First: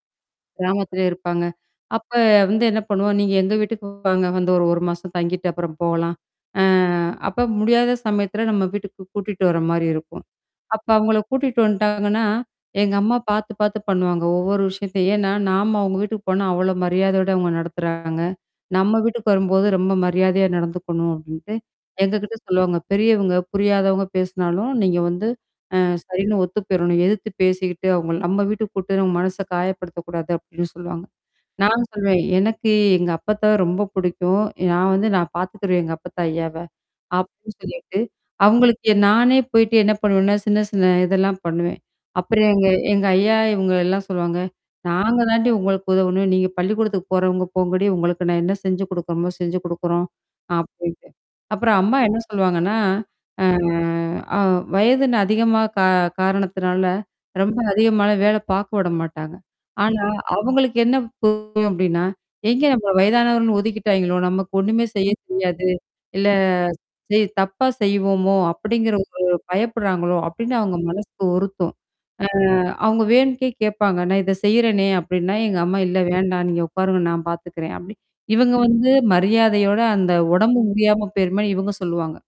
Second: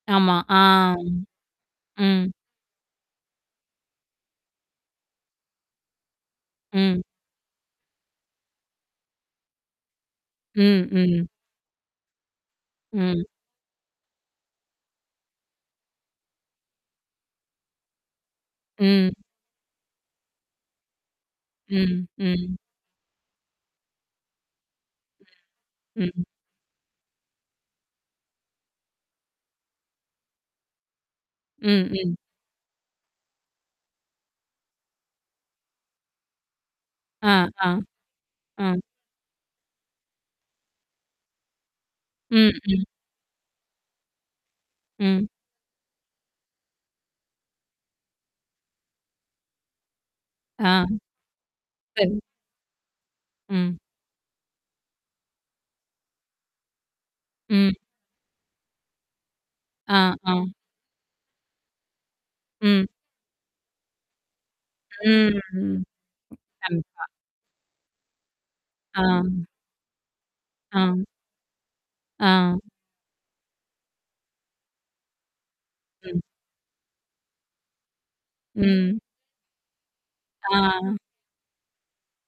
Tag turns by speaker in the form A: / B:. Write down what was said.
A: ஆமா, ஆ.
B: கிராமத்தில இருப்பாங்க. அப்ப
A: ம்.
B: வந்து என்ன பண்ணுவோம், நீங்க எங்க வீட்டுக்கு வாங்க வந்து ஒரு ஒரு மாசம் தங்கிட்டு அப்புறம் போலாம். அ
A: ம்.
B: அப்ப முடியாத சமயத்துல நம்ம வீட்டுக்கு கூட்டிட்டு வர மாரி இருக்கும்.
A: ம்
B: அப்ப அவங்கள
A: ம்.
B: கூட்டிட்டு வந்துட்டாங்கன்னா, எங்க அம்மா
A: ம்.
B: பாத்து பாத்து பண்ணுவாங்க, ஒவ்வொரு விஷயத்தையும், ஏன்னா நாம அவங்க வீட்டுக்கு போனா அவ்ளோ மரியாதையோட அவங்க நடத்துறாங்க. நம்ம
A: ம்.
B: வீட்டுக்கு வரும்போது ரொம்ப மரியாதையா நடந்துக்கணும் அப்டின்ட்டு,
A: ம்
B: எங்ககிட்ட
A: ம்.
B: சொல்லுவாங்க பெரியவங்க, புரியாதவங்க பேசினாலும் நீங்க வந்து அ
A: ம்.
B: சரின்னு ஒத்து போயிடணும், எதிர்த்து பேசிக்கிட்டு அவங்கள நம்ம வீட்டுக்கு குப்ட்டு நம்ம மனச காயப்படுத்தக்கூடாது அப்டின்னு சொல்லுவாங்க. நான்
A: ம் ம்.
B: சொல்வேேன், எனக்கு எங்க அப்பத்த ரொம்ப படிக்கும். நான் வந்து நான் பாத்துக்குருவேன் எங்க அப்பத்த ஐயாவ,
A: ஆ
B: அப்டின்னு
A: ஆ,
B: சொல்லிட்டு,
A: அ.
B: அவங்களுக்கு நானே போயிடு என்ன பண்ணுவேன்னா, சின்ன சின்ன இதெல்லாம் பண்ணுவேன். அப்புறம்
A: ம்
B: எங்க
A: ம்.
B: எங்க ஐயா இவங்க எல்லாம் சொல்லுவாங்க, நாங்க
A: ம்.
B: தாண்டி உங்களுக்கு உதவணும். நீங்க பள்ளிக்கூடத்துக்கு போறவங்க போங்காடி உங்களுக்கு நான் என்ன செஞ்சு குடுக்குறோமோ செஞ்சு குடுக்குறோம். அ
A: ஆ.
B: போயிட்டு. அப்புறம் அம்மா என்ன
A: சேரி.
B: சொல்லுவாங்கன்னா,
A: ம்.
B: அ வயதுனு அதிகமா கா காரணத்தினால, ரொம்ப
A: ம்.
B: அதிகமான வேல பாக்க விட மாட்டாங்க.
A: ஆ
B: ஆனா,
A: ஆ.
B: அவங்களுக்கு என்ன புரியும் அப்டின்னா, எங்க
A: ம்.
B: நம்ம வயதானவன்னு ஒதுக்கிட்டாங்களோ? நமக்கு ஒண்ணுமே செய்ய
A: ம்
B: தெரியாது,
A: ம்.
B: இல்ல
A: கண்டிப்பா.
B: செய் தப்பா செய்வோமோ அப்டிங்கிற
A: ஆ.
B: ஒரு பயப்படுறாங்களோ! அப்படின்னு அவங்க
A: ஆ.
B: மனசுக்கு உருத்தும். அ
A: ஆ.
B: அவங்க வேணும்னுட்டே கேட்பாங்க. நான் இத செய்றேனே அப்டின்னா, எங்க அம்மா இல்ல
A: ம்.
B: வேண்டாம் நீங்க உட்காருங்க நான் பாத்துக்கிறேன். அப்டி இவங்க வந்து
A: ம்.
B: மரியாதயோட அந்த உடம்பு
A: ஆ.
B: முடியாம போயிருமேன்னு இவங்க சொல்லுவாங்க.